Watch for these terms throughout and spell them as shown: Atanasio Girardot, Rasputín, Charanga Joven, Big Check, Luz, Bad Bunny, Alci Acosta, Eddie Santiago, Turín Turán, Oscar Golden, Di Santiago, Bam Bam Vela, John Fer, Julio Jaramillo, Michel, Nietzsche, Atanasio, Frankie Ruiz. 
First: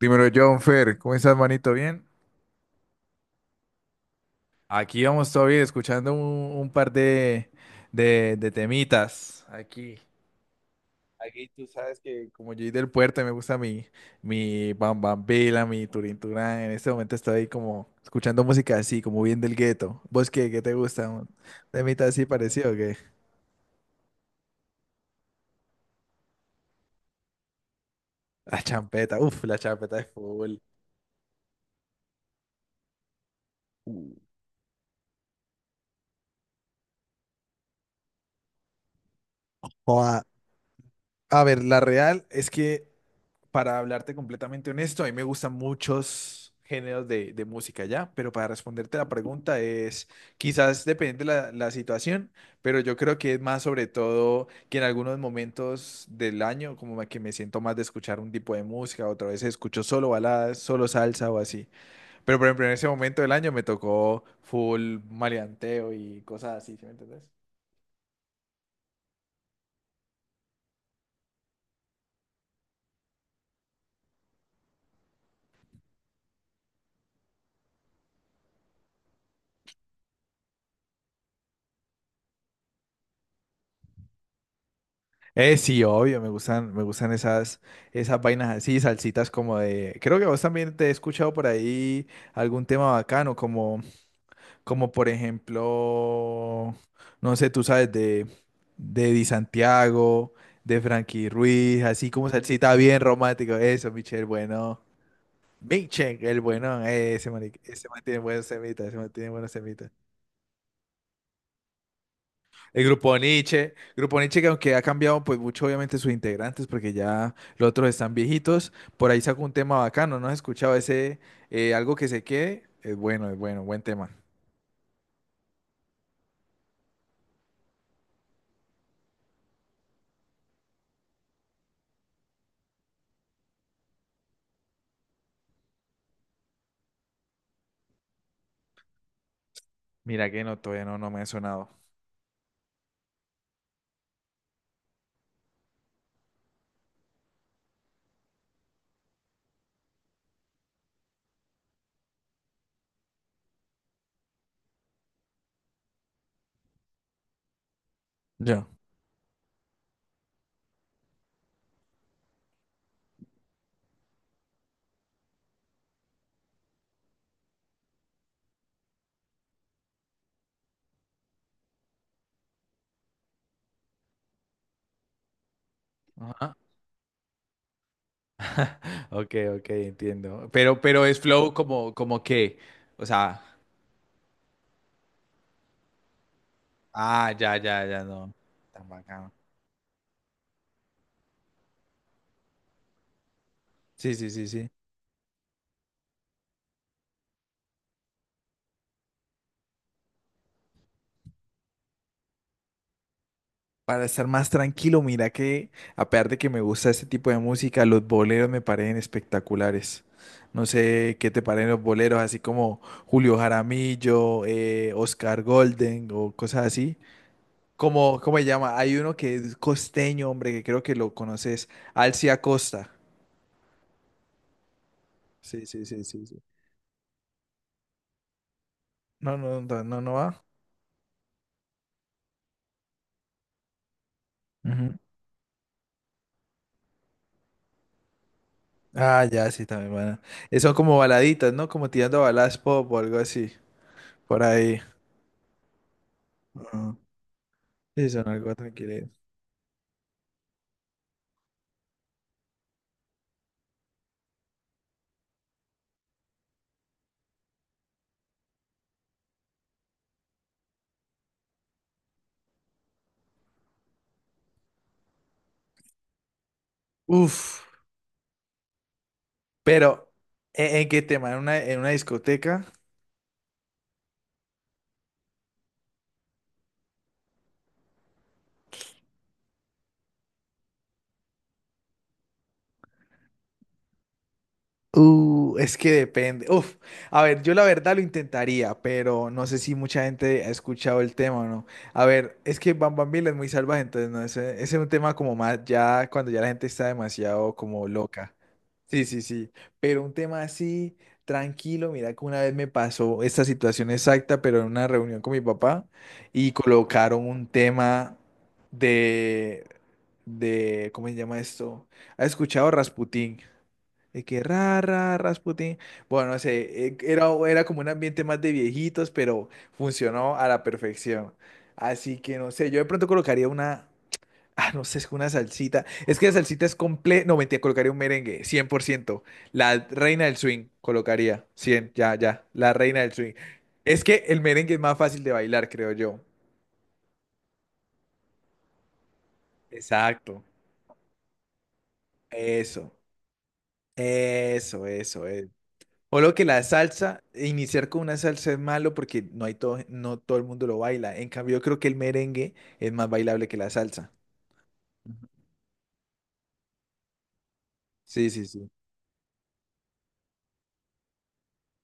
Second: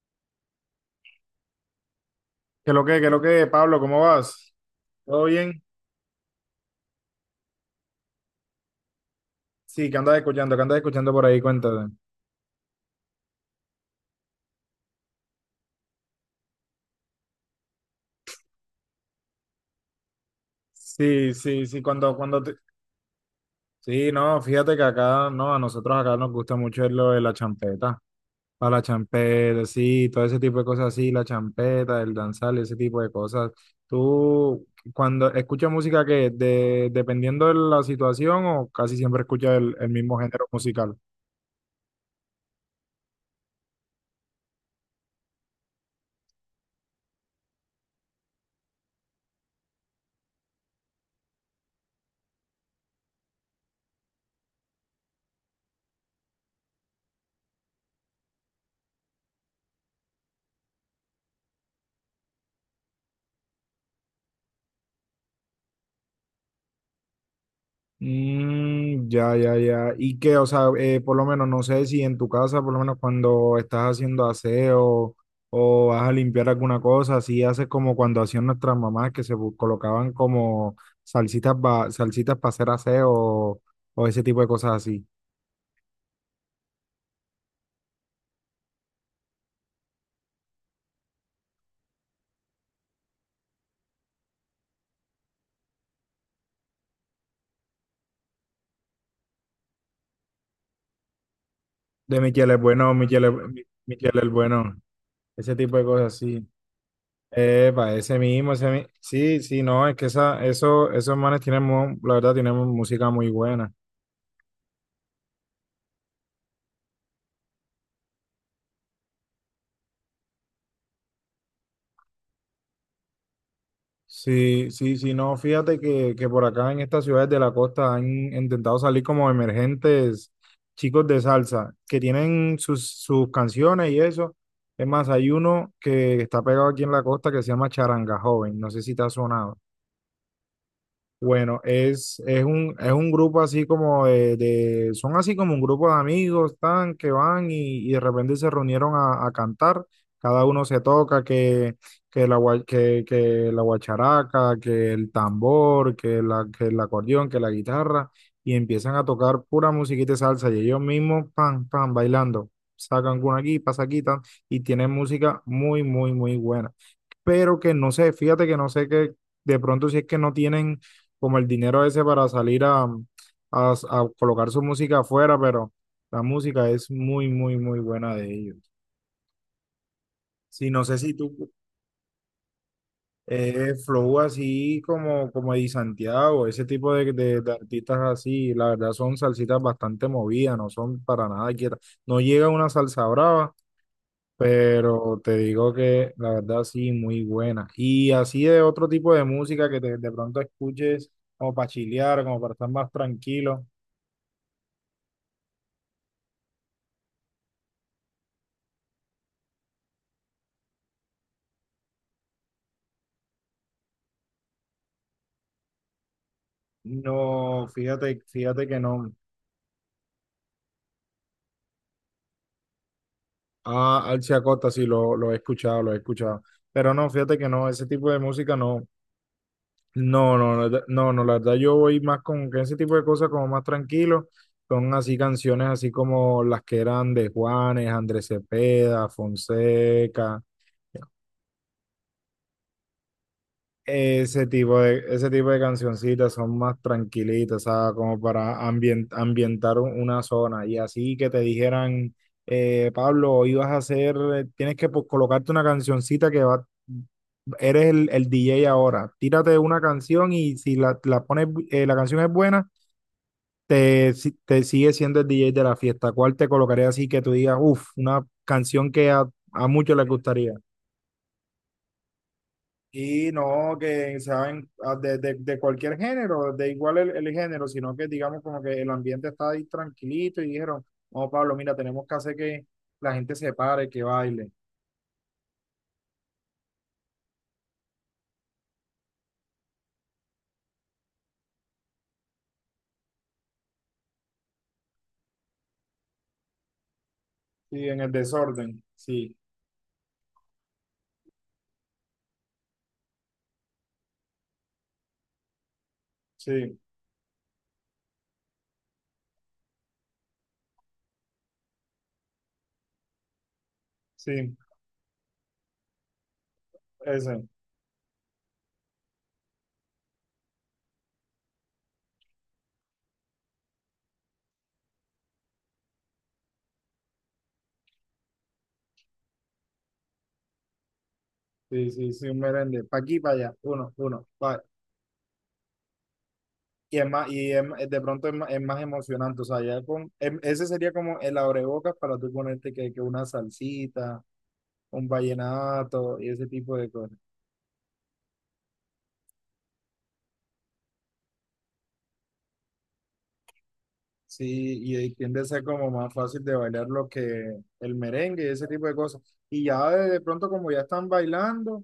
Dímelo, John Fer, ¿cómo estás, manito? ¿Bien? Qué lo que, Pablo? ¿Cómo vas? Aquí ¿Todo vamos todavía bien? escuchando un par de temitas. Sí, Aquí, ¿qué andas escuchando? ¿Qué andas escuchando por ahí? aquí tú Cuéntate. sabes que como yo soy del puerto, me gusta mi Bam Bam Vela, mi Turín Turán. En este momento estoy ahí como escuchando música así, como bien del gueto. ¿Vos qué te gusta? ¿Un Sí, sí, sí, temita cuando, así cuando te. parecido o qué? Sí, no, fíjate que acá, no, a nosotros acá nos gusta mucho lo de la champeta. La Para la champeta, uff, la champeta, champeta es sí, todo ese full. tipo de cosas así, la champeta, el danzal, ese tipo de cosas. ¿Tú cuando escuchas música dependiendo de la situación o casi siempre escuchas el mismo Joda. género musical? A ver, la real es que para hablarte completamente honesto, a mí me gustan muchos géneros de música ya, pero para responderte la pregunta es, quizás depende la situación, pero yo creo que es más sobre todo que en algunos momentos del año, como que me siento más de escuchar un tipo de música, otra vez escucho solo baladas, solo salsa o así. Pero por ejemplo, en ese momento del año me tocó full maleanteo y cosas así, ¿sí me entendés? Mm, ya, ya, ya. Y que, o sea, por lo menos no sé si en tu casa, por lo menos cuando estás haciendo aseo o vas a limpiar alguna cosa, así haces como cuando hacían nuestras mamás que se colocaban como salsitas, salsitas para hacer aseo o ese tipo de cosas así. Sí, obvio, me gustan esas vainas así, salsitas como de. Creo que vos también te he escuchado por ahí algún tema bacano, como por ejemplo, no sé, tú sabes, de Di Santiago, de Frankie Ruiz, así De como Michel es salsita bueno, bien romántico. Eso, Michel Michel, es bueno, bueno. ese tipo de Big cosas Check, el así. bueno, ese Epa, man ese tiene buenos mismo, semitas, ese man tiene sí, buenos sí, no, semitas. es que esos manes tienen, la verdad, tienen El música muy buena. Grupo Nietzsche que aunque ha cambiado pues mucho obviamente sus integrantes porque ya los otros están viejitos, por ahí sacó un tema bacano, ¿no has escuchado ese algo que se quede? Es bueno, buen tema. Sí, sí, sí, no, fíjate que por acá en estas ciudades de la costa han intentado salir como emergentes chicos de salsa que tienen sus canciones y eso. Es más, hay uno que está pegado aquí en la costa que se llama Charanga Joven, no sé si te ha sonado. Mira que no, todavía no, no me ha Bueno, sonado. es un grupo así como son así como un grupo de amigos, tan, que van y de repente se reunieron a cantar, cada uno se toca, que la guacharaca, que el tambor, que el acordeón, que la guitarra, y Yo. empiezan a tocar pura musiquita de salsa, y ellos mismos, pan, pan, bailando, sacan una aquí, pasa aquí, tan, y tienen música muy, muy, muy buena, pero que no sé, fíjate que no sé que de pronto si es que no tienen como el dinero ese para salir a, a colocar su música afuera, pero la Ajá. música es muy, muy, muy buena de ellos. Ok, ok, entiendo. Sí, Pero, no sé pero si es tú flow como que, o sea, flow así como Eddie Santiago, ese tipo de, ah, de- de ya, ya, ya, artistas no. así, la Tan verdad son bacano. salsitas bastante movidas, no son para nada quietas. No llega una salsa brava, Sí, sí, sí, sí. pero te digo que la verdad sí, muy buena. Y así de otro tipo de música que de pronto escuches como para chilear, como para estar más tranquilo. Para estar más tranquilo, mira que a pesar de que me gusta este tipo de música, los boleros me parecen espectaculares. No sé qué te parecen los boleros, así como Julio Jaramillo, Oscar Golden o cosas así. No, Como, fíjate, ¿cómo se fíjate llama? que Hay uno no. que es costeño, hombre, que creo que lo conoces, Alci Acosta. Ah, Alcia Costa sí lo he Sí, escuchado, sí, lo he sí, sí, sí. escuchado. Pero no, fíjate que no, ese tipo de música no. No, no, no, no, no va. No, no, la verdad yo voy más con que ese tipo de cosas como más tranquilo. Son Ujú. así canciones así como las que eran de Juanes, Andrés Cepeda, Ah, ya, sí, también van. Fonseca. Son como baladitas, ¿no? Como tirando a baladas pop o algo así, por Ese tipo ahí. de, ese tipo de cancioncitas son más Ujú. tranquilitas, ¿sabes? Sí, Como son algo para tranquilo. ambientar una zona. Y así que te dijeran, Pablo, hoy vas a hacer, tienes que pues, colocarte una cancioncita que va, eres el DJ ahora. Tírate una canción y si la pones, la canción es buena, te, si- te sigue siendo el DJ de la fiesta. ¿Cuál te colocaría así que tú digas, Uf, uff, una canción que a muchos les pero gustaría? ¿en qué tema? ¿En una discoteca? Y no que saben de cualquier género, de igual el género, sino que digamos como que el ambiente está ahí tranquilito y dijeron, no, Pablo, mira, tenemos que hacer que la gente se pare, que baile. Es que depende. Uf, a ver, yo la verdad lo intentaría, pero no sé si mucha gente ha escuchado el tema o no. A ver, es que Bam Bam Biela es muy salvaje, entonces no, ese es un tema como más ya cuando ya la gente está demasiado como Sí, en el loca. desorden. Sí, sí, Sí, sí, pero un tema así, tranquilo, mira que una vez me pasó esta situación exacta, pero en una reunión con mi papá y sí, colocaron un tema de, ¿cómo se llama esto? ¿Has escuchado Rasputín? De que sí, Rasputín. Bueno, no sé, era, ese. era como un ambiente más de viejitos, pero funcionó a la perfección. Así que no sé, yo de pronto colocaría una, ah, no sé, es que una salsita. Es que la salsita es completa. No, mentira, colocaría un merengue, 100%. La reina del swing, colocaría, Sí, 100, sí, ya, sí, un ya. La merengue. Pa' reina del aquí, swing. para allá. Uno, Es que uno, el pa. merengue es más fácil de bailar, creo yo. Y es más, y es ma- de pronto es ma- es más, emocionante. O sea, ya Exacto. ese sería como el abrebocas para tú ponerte Eso, que una salsita, eso, un eso, es. vallenato O y lo que ese la tipo de cosas. salsa, iniciar con una salsa es malo porque no hay todo, no todo el mundo lo baila. En cambio, yo creo que el merengue es más bailable que la salsa. Sí, y ahí Ujú. tiende a ser como más fácil de bailar lo que el Sí, merengue sí, y ese sí. tipo de cosas. Y ya de pronto como ya están bailando,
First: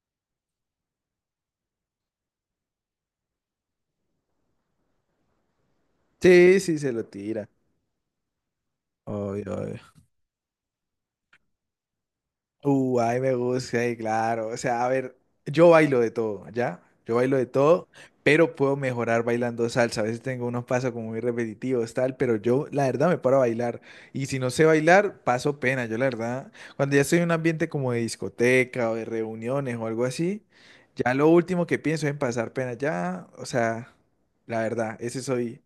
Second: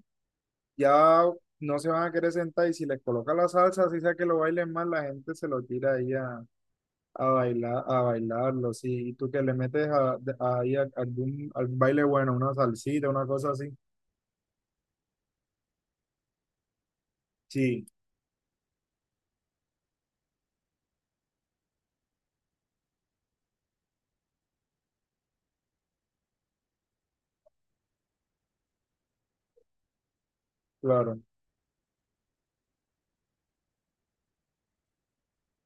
ya no se van a querer sentar y si les coloca la salsa, así sea que lo bailen más, la gente se lo tira ahí a, Sí, sí, se lo a tira. bailar, a bailarlo. Sí, y tú que le Obvio, metes obvio. a, de- ahí a- algún baile bueno, una salsita, Ay, una me cosa así. gusta, ay, claro. O sea, a ver, yo bailo de todo, ¿ya? Yo bailo de Sí, todo, pero puedo mejorar bailando salsa. A veces tengo unos pasos como muy repetitivos, tal, pero yo, la verdad, me paro a bailar. Y si no sé bailar, paso pena. Yo, la verdad, cuando ya estoy en un ambiente como de discoteca o de reuniones o algo así, ya claro. lo último que pienso es en pasar pena. Ya, o sea, la verdad, ese soy,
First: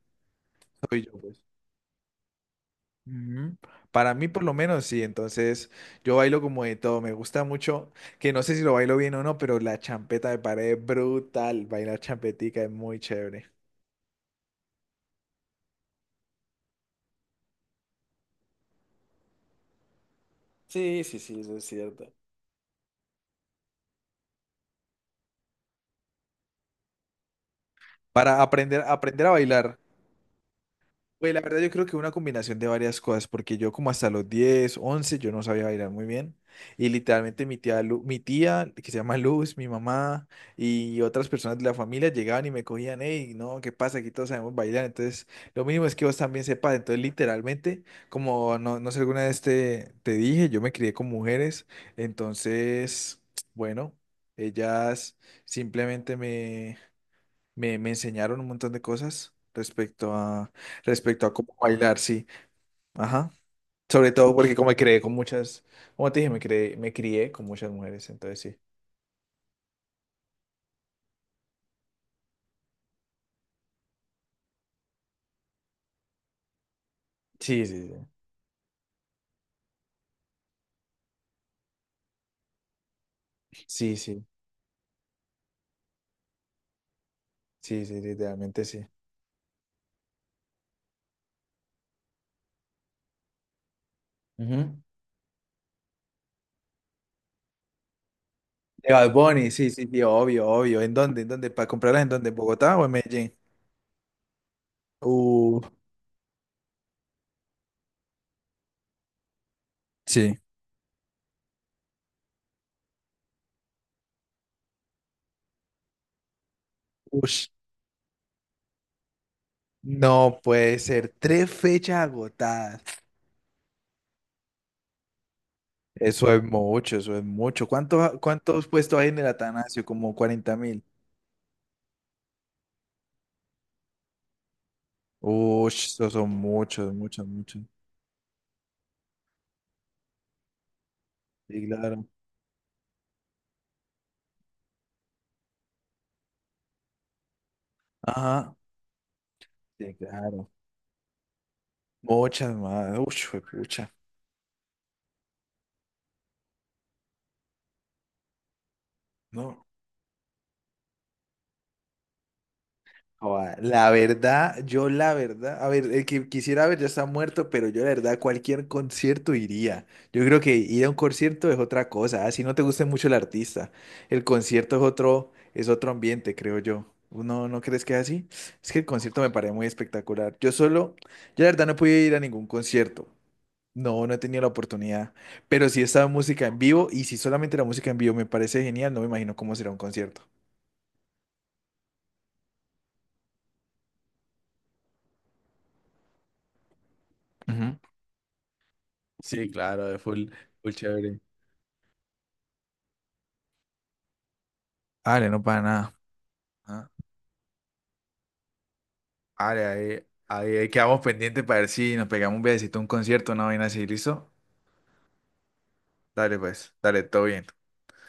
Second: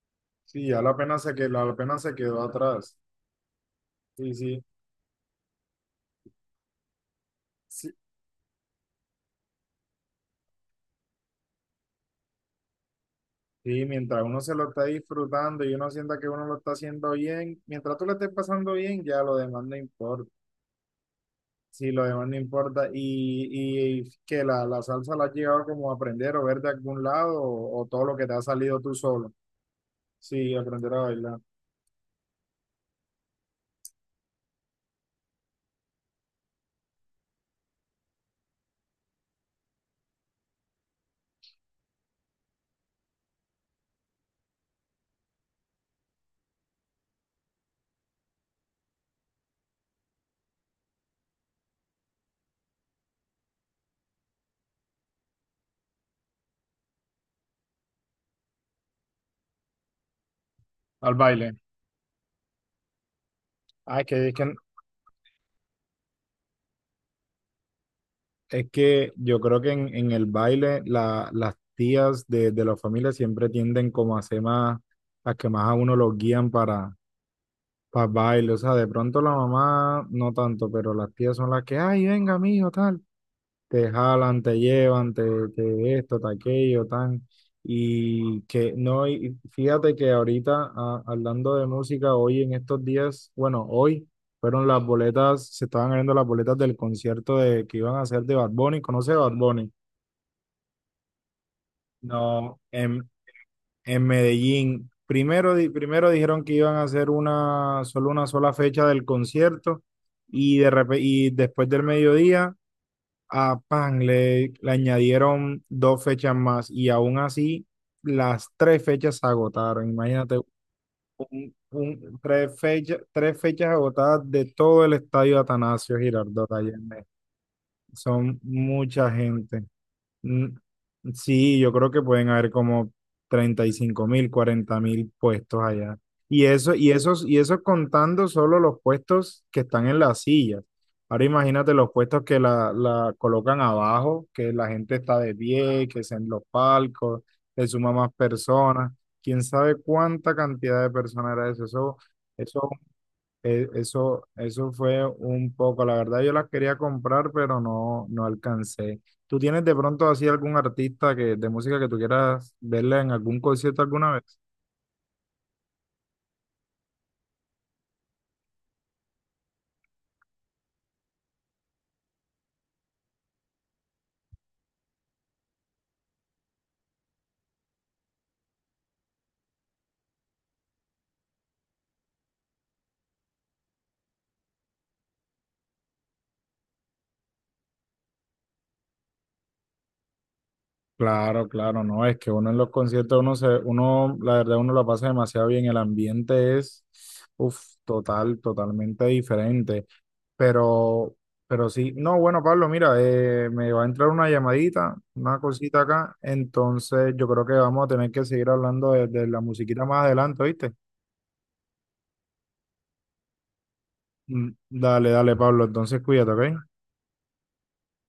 Sí, ya la soy yo, pena se pues. quedó, la pena se quedó atrás. Ujú. Para mí, Sí, por lo sí, menos, sí. Entonces, yo bailo como de todo. Me gusta mucho, sí. que no sé si lo bailo bien o no, pero la champeta me parece brutal. Bailar champetica es muy chévere. Sí, mientras uno se lo está disfrutando y uno sienta que uno lo está haciendo bien, mientras tú lo estés pasando bien, ya lo demás no importa. Sí, sí, sí, eso es Sí, lo cierto. demás no importa. Y que la salsa la has llegado como a aprender o ver de algún lado o todo lo que te Para ha aprender, salido tú aprender a solo. bailar. Sí, aprender a Pues bailar. la verdad yo creo que una combinación de varias cosas, porque yo como hasta los 10 11 yo no sabía bailar muy bien y literalmente mi tía que se llama Luz, mi mamá y otras personas de la familia llegaban y me cogían, hey, no, ¿qué pasa? Aquí todos sabemos bailar, entonces lo mínimo es que vos también sepas, entonces literalmente como no, no sé alguna vez te dije, yo me crié con mujeres, entonces, bueno, ellas simplemente me enseñaron un montón de cosas respecto a, Al respecto a baile. cómo bailar, sí. Ajá. Ah, es Sobre que, es todo que, porque como me creé con muchas, como te dije, me crié con muchas mujeres, entonces sí. es que yo creo que en el baile las tías de la familia siempre tienden como a ser más, las que más a uno los guían. Sí, sí, sí. Para baile, o sea, de pronto la mamá no tanto, pero las tías son las que, ay, venga, mijo, tal. Te Sí, sí, jalan, te llevan, te esto, te aquello, tan. sí, sí, Y literalmente que sí. no, y fíjate que ahorita, hablando de música, hoy en estos días, bueno, hoy fueron Ujú. las boletas, se estaban abriendo las boletas del concierto que iban a hacer de Bad Bunny. De Bad ¿Conoce a Bad Bunny, sí, Bunny? sí, sí, obvio, obvio. ¿En dónde? ¿En dónde? ¿Para comprarlas en dónde? ¿En No, Bogotá o en en, Medellín? en Medellín. Primero, Uh, di- primero dijeron que iban a hacer solo una sola fecha del concierto Sí. y después del mediodía a Pan le añadieron dos fechas más y aún Ush, así las tres fechas se agotaron. Imagínate, no puede ser. Tres fechas un, agotadas. Tres fechas agotadas de todo el estadio Atanasio Eso es Girardot allá en mucho, Medellín. eso es mucho. ¿Cuánto, Son cuántos puestos hay mucha en el gente. Atanasio? Como Mm, 40.000. sí, yo creo que pueden haber como 35.000, 40.000 puestos Uy, allá. esos son Y eso, muchos, muchos, y muchos. eso contando solo los puestos que están en las sillas. Ahora Sí, imagínate los claro. puestos que la colocan abajo, que la gente está de pie, que es en los palcos, se suma más Ajá, personas. Quién sabe sí, cuánta claro. cantidad de personas era eso. Muchas eso más. Uy, eh, juepucha. Eso, eso fue un poco, la verdad yo las quería comprar, pero no, no alcancé. ¿Tú tienes No. de pronto así algún artista de música que tú quieras verle en algún Joda, concierto la alguna vez? verdad, yo la verdad, a ver, el que quisiera ver ya está muerto, pero yo la verdad a cualquier concierto iría. Yo creo que ir a un concierto es otra cosa, así no te guste mucho el artista. El concierto es otro ambiente, creo yo. ¿No, no crees que es así? Es que el concierto me parece muy espectacular. Yo solo, yo la verdad no pude ir a ningún concierto. No, no he tenido la oportunidad, pero sí estaba música en vivo y si solamente la música en vivo me parece genial, no me imagino cómo será un concierto. Claro, claro, no, es que uno en los conciertos, uno, la verdad, uno la pasa demasiado bien, el ambiente es, uff, Ujú. Totalmente Sí, diferente, claro, es full, full pero, chévere. pero sí, no, bueno, Pablo, mira, me va a entrar una llamadita, Vale, una no para cosita nada. acá, Ajá. entonces yo creo que vamos a tener que seguir hablando de la Vale, musiquita más ahí, adelante, ahí, ahí ¿oíste? quedamos pendientes para ver si nos pegamos un viajecito a un concierto, una vaina así, ¿listo? Mm, dale, dale, Pablo, entonces cuídate, Dale ¿ok? pues, dale, todo bien.